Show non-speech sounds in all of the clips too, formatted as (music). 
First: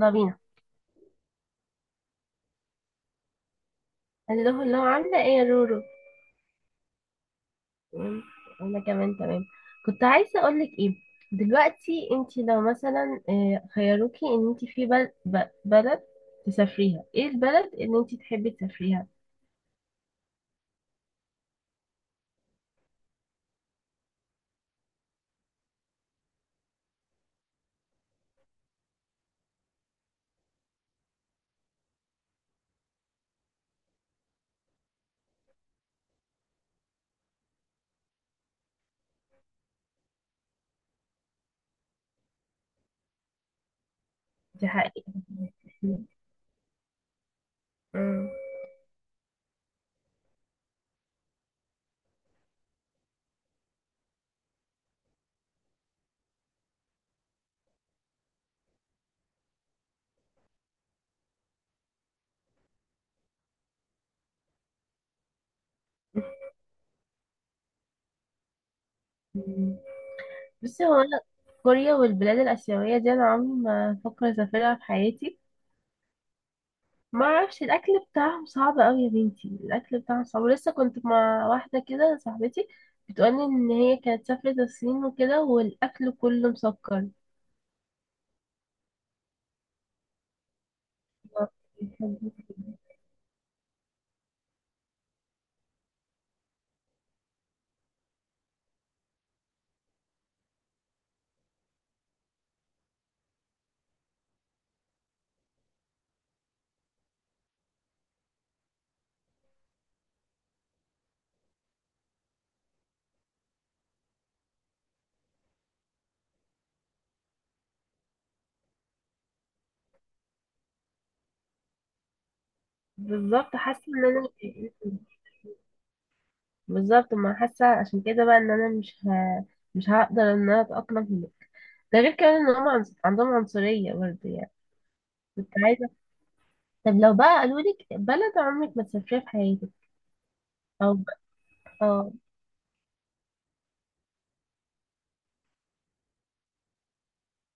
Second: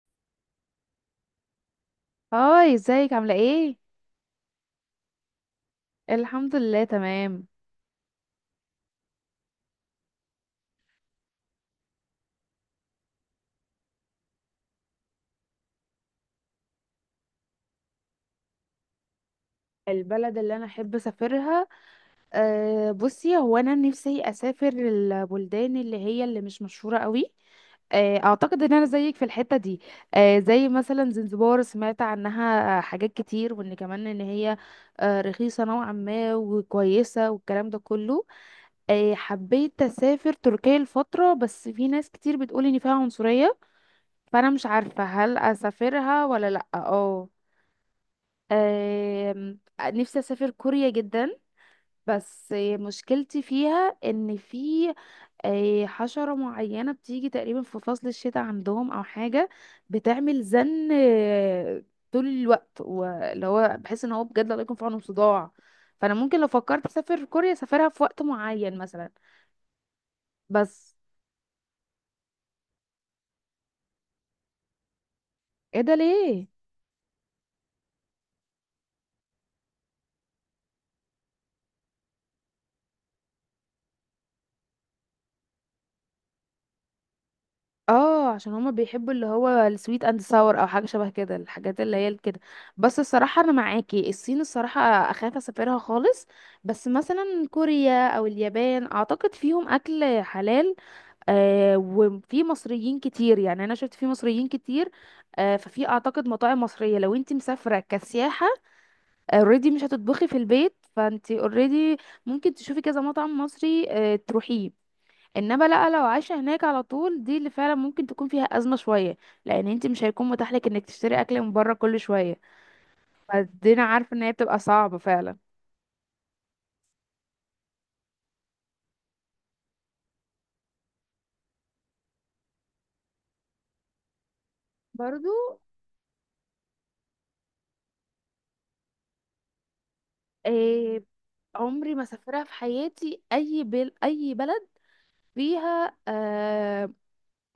يلا بينا. هاي، ازيك عاملة ايه؟ اللي هو عاملة ايه يا رورو؟ الحمد لله تمام. تمام، انا كمان تمام. كنت عايزة اقولك ايه، دلوقتي انتي لو مثلا خيروكي ان انتي في بلد تسافريها، ايه البلد اللي انتي تحبي تسافريها؟ البلد اللي انا احب اسافرها. بصي، هو انا نفسي اسافر البلدان اللي هي اللي مش مشهورة قوي. اعتقد ان انا زيك في الحتة دي. زي مثلا زنزبار، سمعت عنها حاجات كتير، وان كمان ان هي رخيصة نوعا ما وكويسة والكلام ده كله. حبيت اسافر تركيا الفترة، بس في ناس كتير بتقول ان فيها عنصرية، فانا مش تحققي. عارفة هل اسافرها ولا لا. اه مم. آم، نفسي اسافر كوريا جدا، بس مشكلتي فيها ان في حشرة معينة بتيجي تقريبا في فصل الشتاء عندهم او حاجة، بتعمل زن طول الوقت، واللي هو بحس ان هو بجد الله يكون في عونهم، صداع. فانا ممكن لو فكرت اسافر كوريا اسافرها في وقت معين مثلا. بصي بس. هو انا كوريا والبلاد الاسيوية دي انا عمري ما افكر اسافرها في حياتي. ايه ده ليه؟ ما اعرفش، الاكل بتاعهم صعب قوي يا بنتي، الاكل بتاعهم صعب. ولسه كنت مع واحده كده صاحبتي بتقولي ان هي كانت سافرت الصين وكده والاكل كله مسكر. اه، عشان هما بيحبوا اللي هو السويت اند ساور او حاجه شبه كده، الحاجات اللي هي كده. بس الصراحه انا معاكي، الصين الصراحه اخاف اسافرها خالص. بس مثلا كوريا او اليابان اعتقد فيهم اكل حلال. وفي مصريين كتير، يعني انا شفت في مصريين كتير. ففي اعتقد مطاعم مصريه لو انت مسافره كسياحه، اوريدي مش هتطبخي في البيت، فانت اوريدي ممكن تشوفي كذا مطعم مصري تروحيه. انما لا، لو عايشه هناك على طول، دي اللي فعلا ممكن تكون فيها ازمه شويه، لان انت مش هيكون متاح لك انك تشتري اكل من بره كل شويه. بالظبط، حاسه فدينا ان عارفه ان انا هي بتبقى صعبه فعلا. بالظبط، ما حاسه عشان كده بقى ان انا مش هقدر ان انا اتاقلم هنا. ده غير كمان ان هم عندهم عنصريه برضه يعني. برضو. كنت عايزه، طب لو بقى قالوا لك بلد عمرك ما تسافريها في حياتك؟ او إيه؟ عمري ما اه. سافرها في حياتي اي بل اي بلد فيها.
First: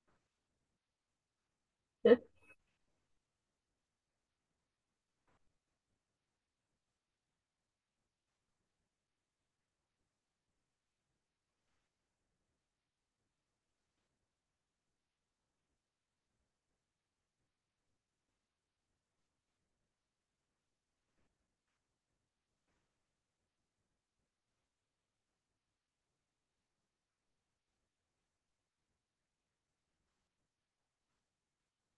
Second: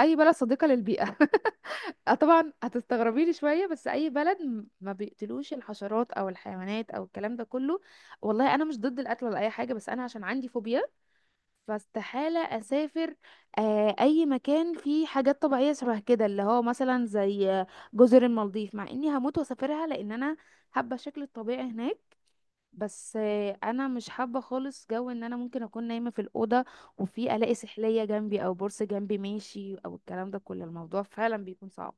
اي بلد صديقه للبيئه (laughs) طبعا هتستغربي لي شويه، بس اي بلد ما بيقتلوش الحشرات او الحيوانات او الكلام ده كله. والله انا مش ضد القتل ولا اي حاجه، بس انا عشان عندي فوبيا، فاستحالة أسافر أي مكان فيه حاجات طبيعية شبه كده، اللي هو مثلا زي جزر المالديف، مع إني هموت وأسافرها لأن أنا حابة الشكل الطبيعي هناك. بس أنا مش حابة خالص جو إن أنا ممكن أكون نايمة في الأوضة وفي ألاقي سحلية جنبي أو بورصة جنبي ماشي أو الكلام ده كله. الموضوع فعلا بيكون صعب.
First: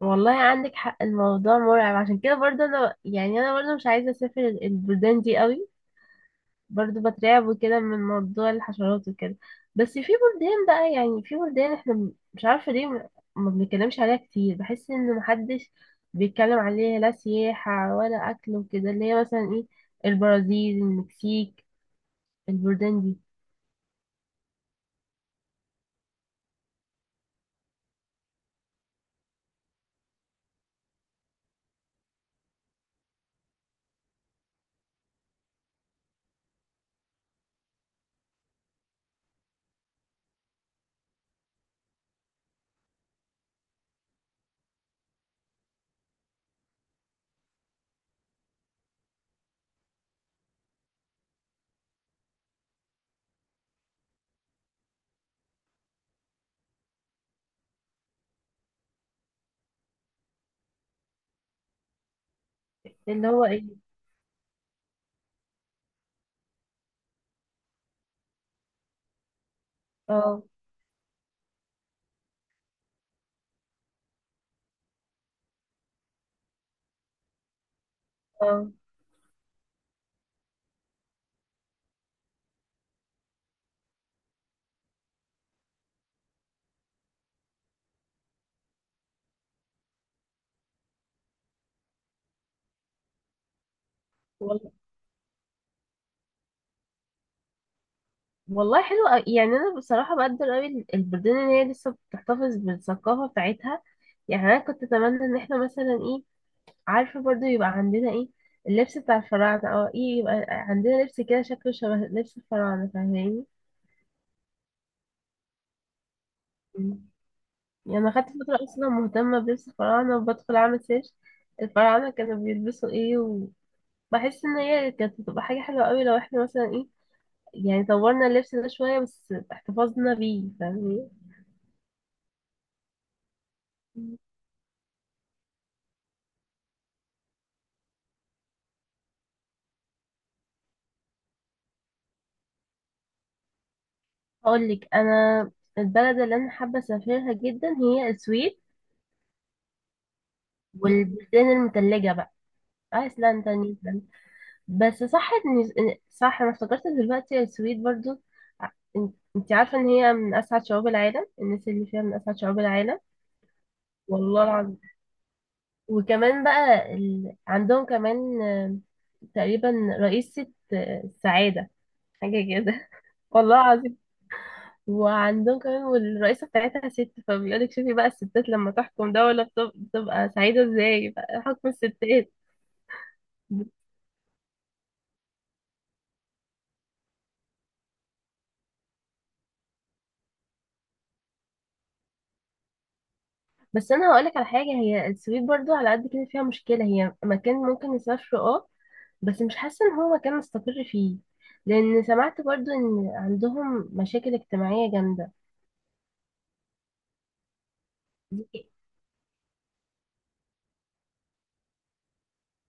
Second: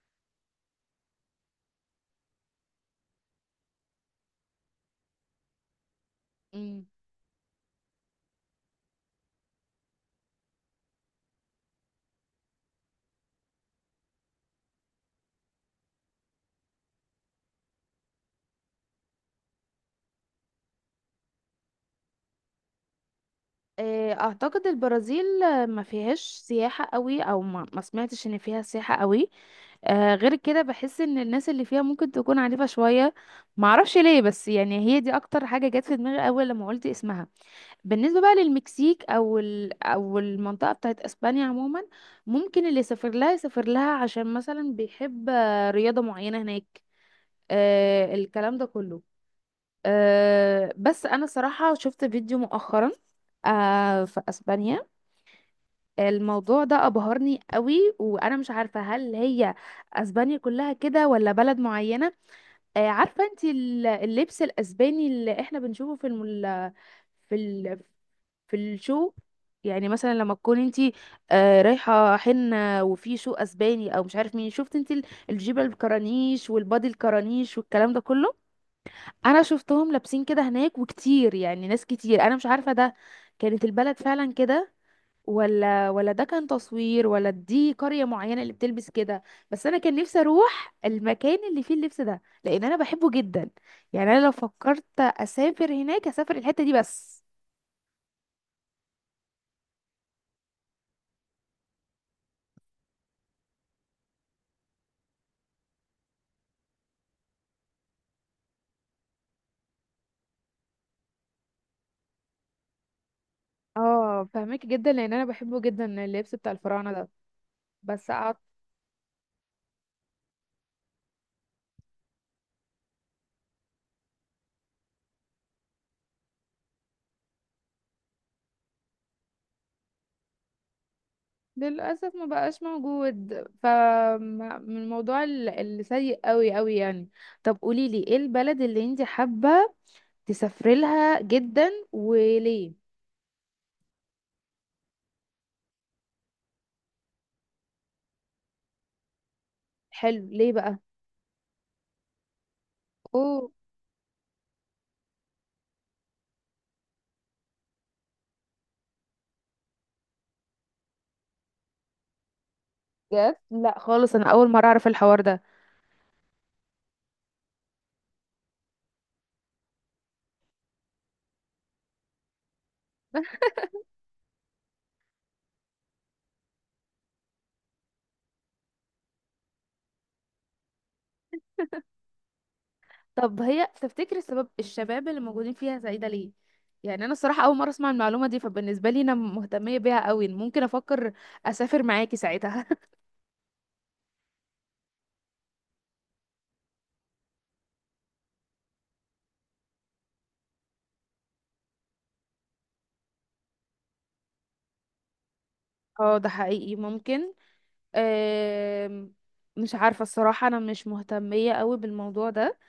والله عندك حق، الموضوع مرعب، عشان كده برضه انا يعني انا برضه مش عايزه اسافر البلدان دي قوي. مم. برضه بترعب وكده من موضوع الحشرات وكده. بس في بلدان بقى، يعني في بلدان احنا مش عارفه ليه ما ما بنتكلمش عليها كتير. بحس ان محدش بيتكلم عليها لا سياحه ولا اكل وكده، اللي هي مثلا ايه، البرازيل، المكسيك، البلدان دي. أعتقد البرازيل ما فيهاش سياحة قوي، أو ما سمعتش إن فيها سياحة قوي. غير كده بحس ان الناس اللي فيها ممكن تكون عنيفة شوية. معرفش ليه، بس يعني هي دي اكتر حاجة جت في دماغي اول لما قلت اسمها. بالنسبة بقى للمكسيك او او المنطقة بتاعت اسبانيا عموما، ممكن اللي يسافر لها يسافر لها عشان مثلا بيحب رياضة معينة هناك، الكلام ده كله. بس انا صراحة شفت فيديو مؤخرا في اسبانيا. الموضوع ده ابهرني قوي، وانا مش عارفة هل هي اسبانيا كلها كده ولا بلد معينة. عارفة اللي انت هو ايه؟ اللبس الأسباني اللي احنا بنشوفه في في في الشو، يعني مثلا لما اه. تكون انت رايحة حنة وفي شو أسباني أو مش عارف مين، شفت انت الجيبة الكرانيش والبادي الكرانيش والكلام ده كله. اه. أنا شفتهم لابسين كده هناك وكتير، يعني ناس كتير. أنا مش عارفة ده كانت البلد فعلا كده ولا ده كان تصوير، ولا دي قرية معينة اللي بتلبس كده. بس انا كان نفسي اروح المكان اللي فيه اللبس ده، لان انا بحبه جدا. يعني انا لو فكرت اسافر هناك، اسافر الحتة دي بس. والله حلو أوي. يعني انا بصراحه بقدر قوي البلدان اللي هي لسه بتحتفظ بالثقافه بتاعتها. يعني انا كنت اتمنى ان احنا مثلا ايه، عارفه برضو، يبقى عندنا ايه، اللبس بتاع الفراعنه او ايه، يبقى عندنا لبس كده شكله شبه لبس الفراعنه، فاهماني؟ اه، فهمك جدا، لان انا بحبه جدا اللبس بتاع الفراعنة مم. ده. يعني بس انا خدت فتره اصلا مهتمه بلبس الفراعنه وبدخل اعمل سيرش الفراعنه كانوا بيلبسوا ايه، وبحس ان هي كانت بتبقى حاجه حلوه قوي لو احنا مثلا ايه، يعني طورنا اللبس ده شويه بس احتفظنا بيه، فاهماني؟ للاسف ما بقاش موجود. ف من الموضوع اللي سيء قوي قوي يعني. طب قولي لي ايه البلد اللي انت حابة تسافري لها جدا وليه؟ هقول لك انا، البلد اللي انا حابه اسافرها جدا هي السويد حلو، ليه والبلدان المتلجه بقى، بقى؟ ايسلندا، نيوزيلندا. بس صح صح، انا افتكرت دلوقتي السويد برضو، ع- إن- انت عارفه ان هي من اسعد شعوب العالم، الناس اللي فيها من اسعد شعوب العالم. بجد؟ لا خالص، انا والله اول مره العظيم. اعرف الحوار ده. وكمان بقى ال... عندهم كمان تقريبا رئيسة السعادة، حاجة كده. (laughs) والله العظيم. وعندهم كمان، والرئيسة بتاعتها ست، فبيقولك شوفي بقى الستات لما تحكم دولة بتبقى سعيدة ازاي بقى حكم الستات. طب هي تفتكر السبب الشباب اللي موجودين فيها زايده ليه؟ يعني انا الصراحه اول مره اسمع المعلومه دي، فبالنسبه لي انا مهتميه بيها قوي، ممكن افكر اسافر معاكي ساعتها. بس انا هقولك على حاجة، هي السويد برضو على قد كده فيها مشكلة، هي مكان ممكن نسافره اه، بس مش حاسة ان هو مكان نستقر فيه، لان سمعت برضو ان عندهم مشاكل اجتماعية جامدة. (laughs) اه، ده حقيقي ممكن. أم... مش عارفه الصراحه، انا مش مهتميه قوي بالموضوع ده،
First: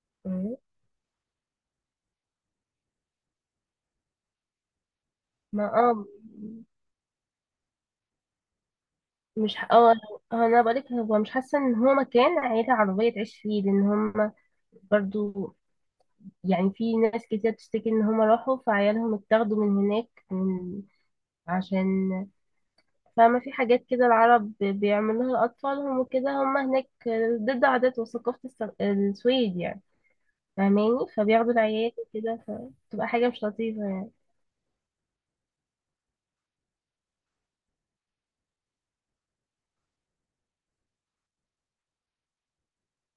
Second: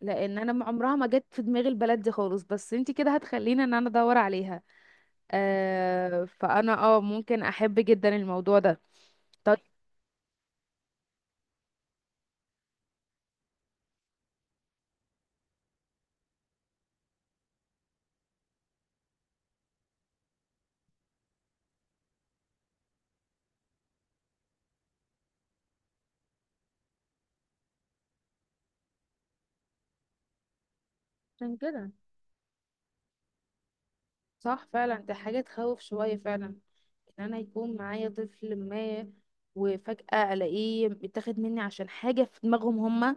لان انا عمرها ما جت في دماغي البلد دي خالص، بس انتي كده هتخليني ان انا ادور عليها. ما اه فانا ممكن احب جدا الموضوع ده. مش طيب. ح- اه، انا بقولك هو مش حاسة ان هو مكان عيلة عربية تعيش فيه، لان هم برضو، يعني في ناس كتير بتشتكي ان هم راحوا فعيالهم اتاخدوا من هناك من عشان، فما في حاجات كده العرب بيعملوها لأطفالهم وكده هم هناك ضد عادات وثقافة السويد يعني، فاهماني؟ فبياخدوا عشان العيال كده وكده فبتبقى حاجة مش لطيفة يعني. صح فعلا، ده حاجة تخوف شوية فعلا، ان انا يكون معايا طفل ما وفجأة الاقيه بيتاخد مني عشان حاجة في دماغهم هما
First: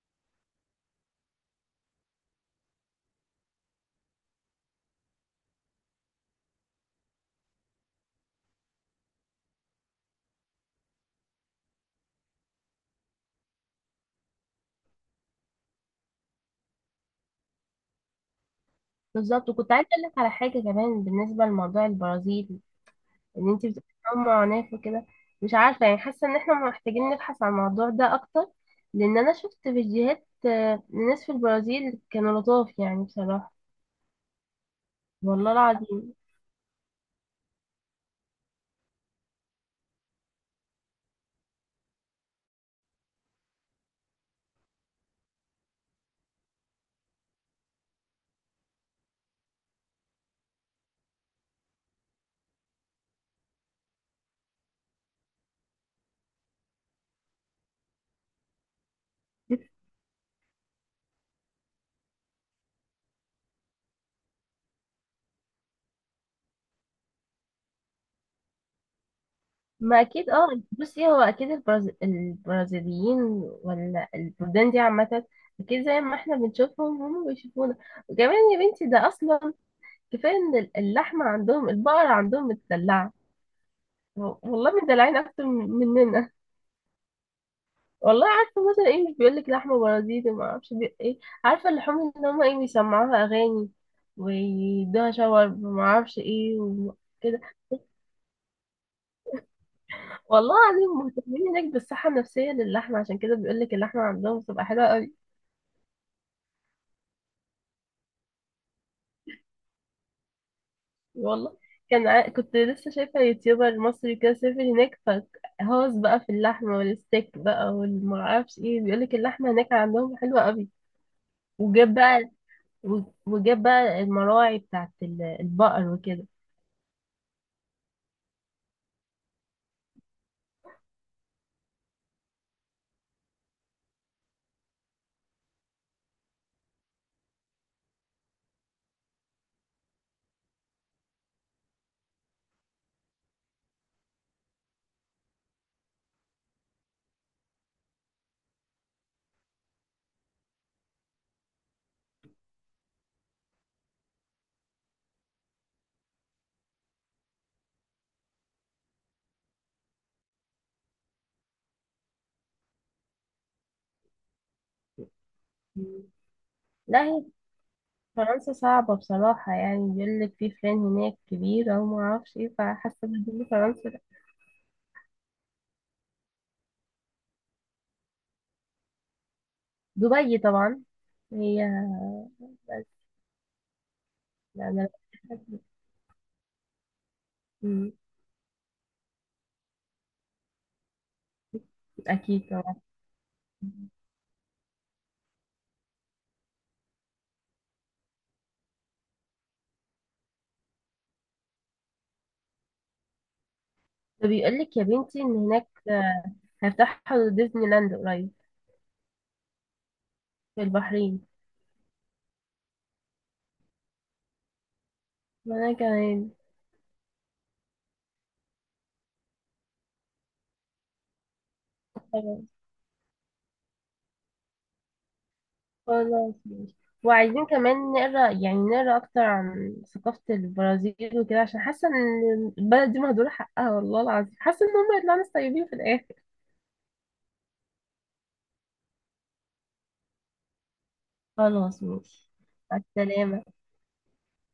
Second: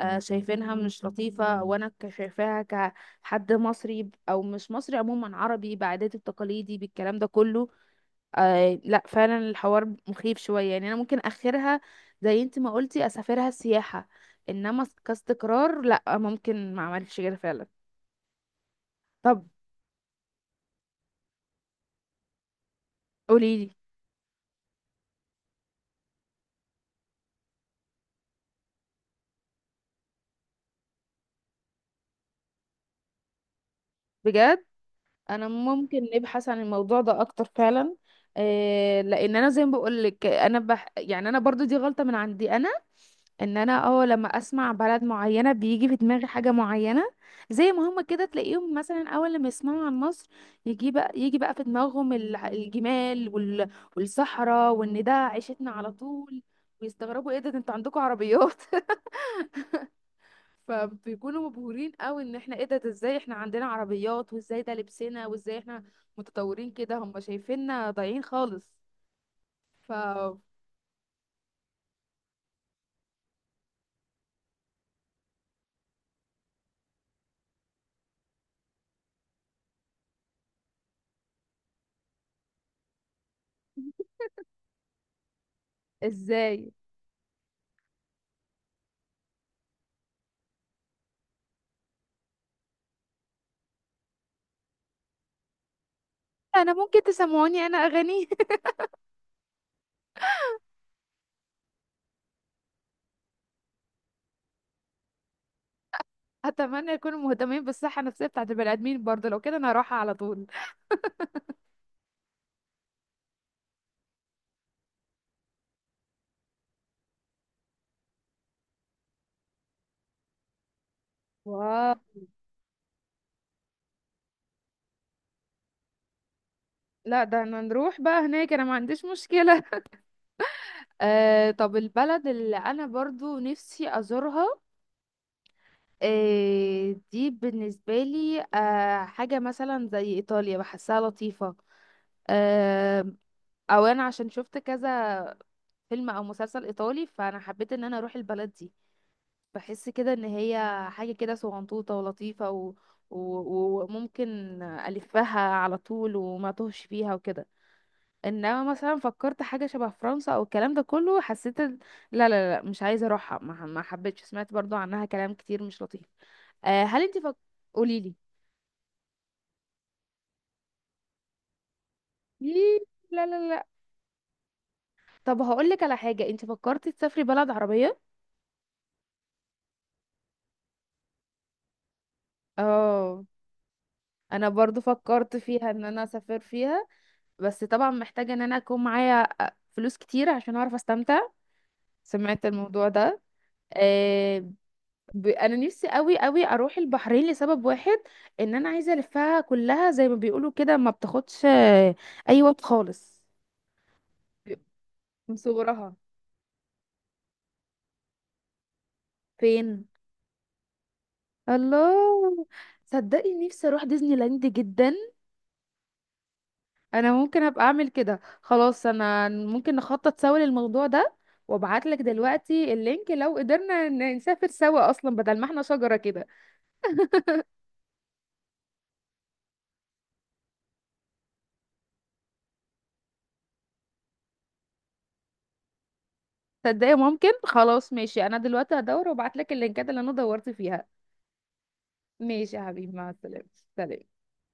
شايفينها مش لطيفة، وانا شايفاها كحد مصري او مش مصري، عموما عربي بعاداتي بتقاليدي بالكلام ده كله. لا فعلا الحوار مخيف شوية، يعني انا ممكن اخرها زي انت ما قلتي اسافرها سياحة، انما كاستقرار لا، ممكن ما اعملش كده فعلا. طب بالظبط. وكنت عايزة أقول لك على حاجة كمان بالنسبة لموضوع البرازيل، ان انت قوليلي. بتبقي كمان معاناة وكده، مش عارفة يعني، حاسة ان احنا محتاجين نبحث عن الموضوع ده اكتر، لان انا شفت فيديوهات لناس في البرازيل كانوا لطاف يعني بصراحة. بجد؟ انا والله ممكن العظيم. نبحث عن الموضوع ده اكتر فعلا. إيه، لان انا زي ما بقول لك، انا يعني انا برضو دي غلطة من عندي انا، ان انا لما اسمع بلد معينة بيجي في دماغي حاجة معينة. زي ما هما كده تلاقيهم مثلا اول لما يسمعوا عن مصر، يجي بقى في دماغهم الجمال والصحراء، وان ده عيشتنا على طول، ويستغربوا ايه ده انتوا عندكم عربيات (laughs) مم. فبيكونوا مبهورين قوي ان احنا، ايه ده ازاي احنا عندنا عربيات، وازاي ده لبسنا، وازاي احنا متطورين كده؟ هم شايفيننا ضايعين خالص. ف، ما اكيد اه، بصي هو اكيد البرازيليين ولا البلدان دي عامه، اكيد زي ما احنا بنشوفهم هم بيشوفونا. وكمان يا بنتي ده اصلا، كفايه ان اللحمه عندهم، البقر عندهم متدلعه، والله مدلعين اكتر مننا. ازاي والله عارفه مثلا ايه، مش بيقول لك لحمه بارازيتي ما اعرفش ايه، عارفه اللحوم ان هم ايه بيسمعوها اغاني ويدوها شاورما ما اعرفش ايه انا ممكن وكده. تسمعوني انا اغاني؟ والله العظيم، مهتمين هناك بالصحه النفسيه للحمه، عشان كده بيقول لك اللحمه عندهم بتبقى حلوه قوي. (laughs) اتمنى يكونوا مهتمين بالصحه النفسيه بتاعت البني ادمين برضه، لو كده انا هروحها على طول. والله كنت لسه شايفه يوتيوبر مصري كده سافر هناك فهوس بقى في اللحمه والستيك بقى والمعرفش ايه، بيقول لك اللحمه هناك عندهم حلوه قوي. وجاب واو. بقى وجاب بقى المراعي بتاعت البقر وكده. لا، ده انا نروح بقى هناك، انا ما عنديش مشكلة. (laughs) طب البلد اللي انا برضو نفسي ازورها، دي بالنسبة لي حاجة مثلا زي ايطاليا، بحسها لطيفة. آم، او انا عشان شفت كذا فيلم او مسلسل ايطالي، فانا حبيت ان انا اروح البلد دي. بحس كده ان هي حاجه كده صغنطوطه ولطيفه وممكن الفها على طول وما توهش فيها وكده. انما مثلا فكرت حاجه شبه فرنسا او الكلام ده كله، حسيت لا لا لا، مش عايزه اروحها، ما حبيتش. سمعت برضو عنها كلام كتير مش لطيف. هل لا، انت هي فك... قوليلي، فرنسا صعبة بصراحة، يعني بيقول لك في فلان هناك كبيرة وما اعرفش ايه، ليه؟ فحاسة لا ان لا لا. فرنسا لا. طب هقولك على حاجه، انت فكرتي تسافري بلد عربيه؟ دبي طبعا، هي بس. اه. انا لا. برضو أنا فكرت فيها ان انا اسافر فيها، بس طبعا مم، محتاجة ان انا اكون معايا فلوس كتير عشان اعرف استمتع. سمعت أكيد طبعا. الموضوع ده. آه انا نفسي قوي قوي اروح البحرين لسبب واحد، ان انا عايزة الفها كلها زي ما بيقولوا كده، ما بتاخدش اي وقت خالص. فبيقول لك يا بنتي من إن هناك صغرها. هيفتحوا ديزني لاند قريب. فين؟ في البحرين. الله، صدقني نفسي اروح ديزني لاند جدا. وأنا كمان. انا ممكن ابقى اعمل كده، خلاص انا ممكن نخطط سوا للموضوع ده، وابعت لك خلاص. دلوقتي اللينك لو قدرنا نسافر سوا اصلا بدل ما احنا شجرة كده. خلاص ماشي. وعايزين كمان نقرا، يعني نقرا أكتر عن ثقافة البرازيل وكده، عشان حاسة إن البلد دي مهدورة حقها، والله العظيم حاسة إن هم يطلعوا ناس طيبين في الآخر. تصدقي؟ ممكن. خلاص ماشي، انا دلوقتي هدور وابعت لك اللينكات اللي انا دورت فيها. خلاص ماشي. ماشي يا مع حبيبي، مع السلامة. السلامة. سلام.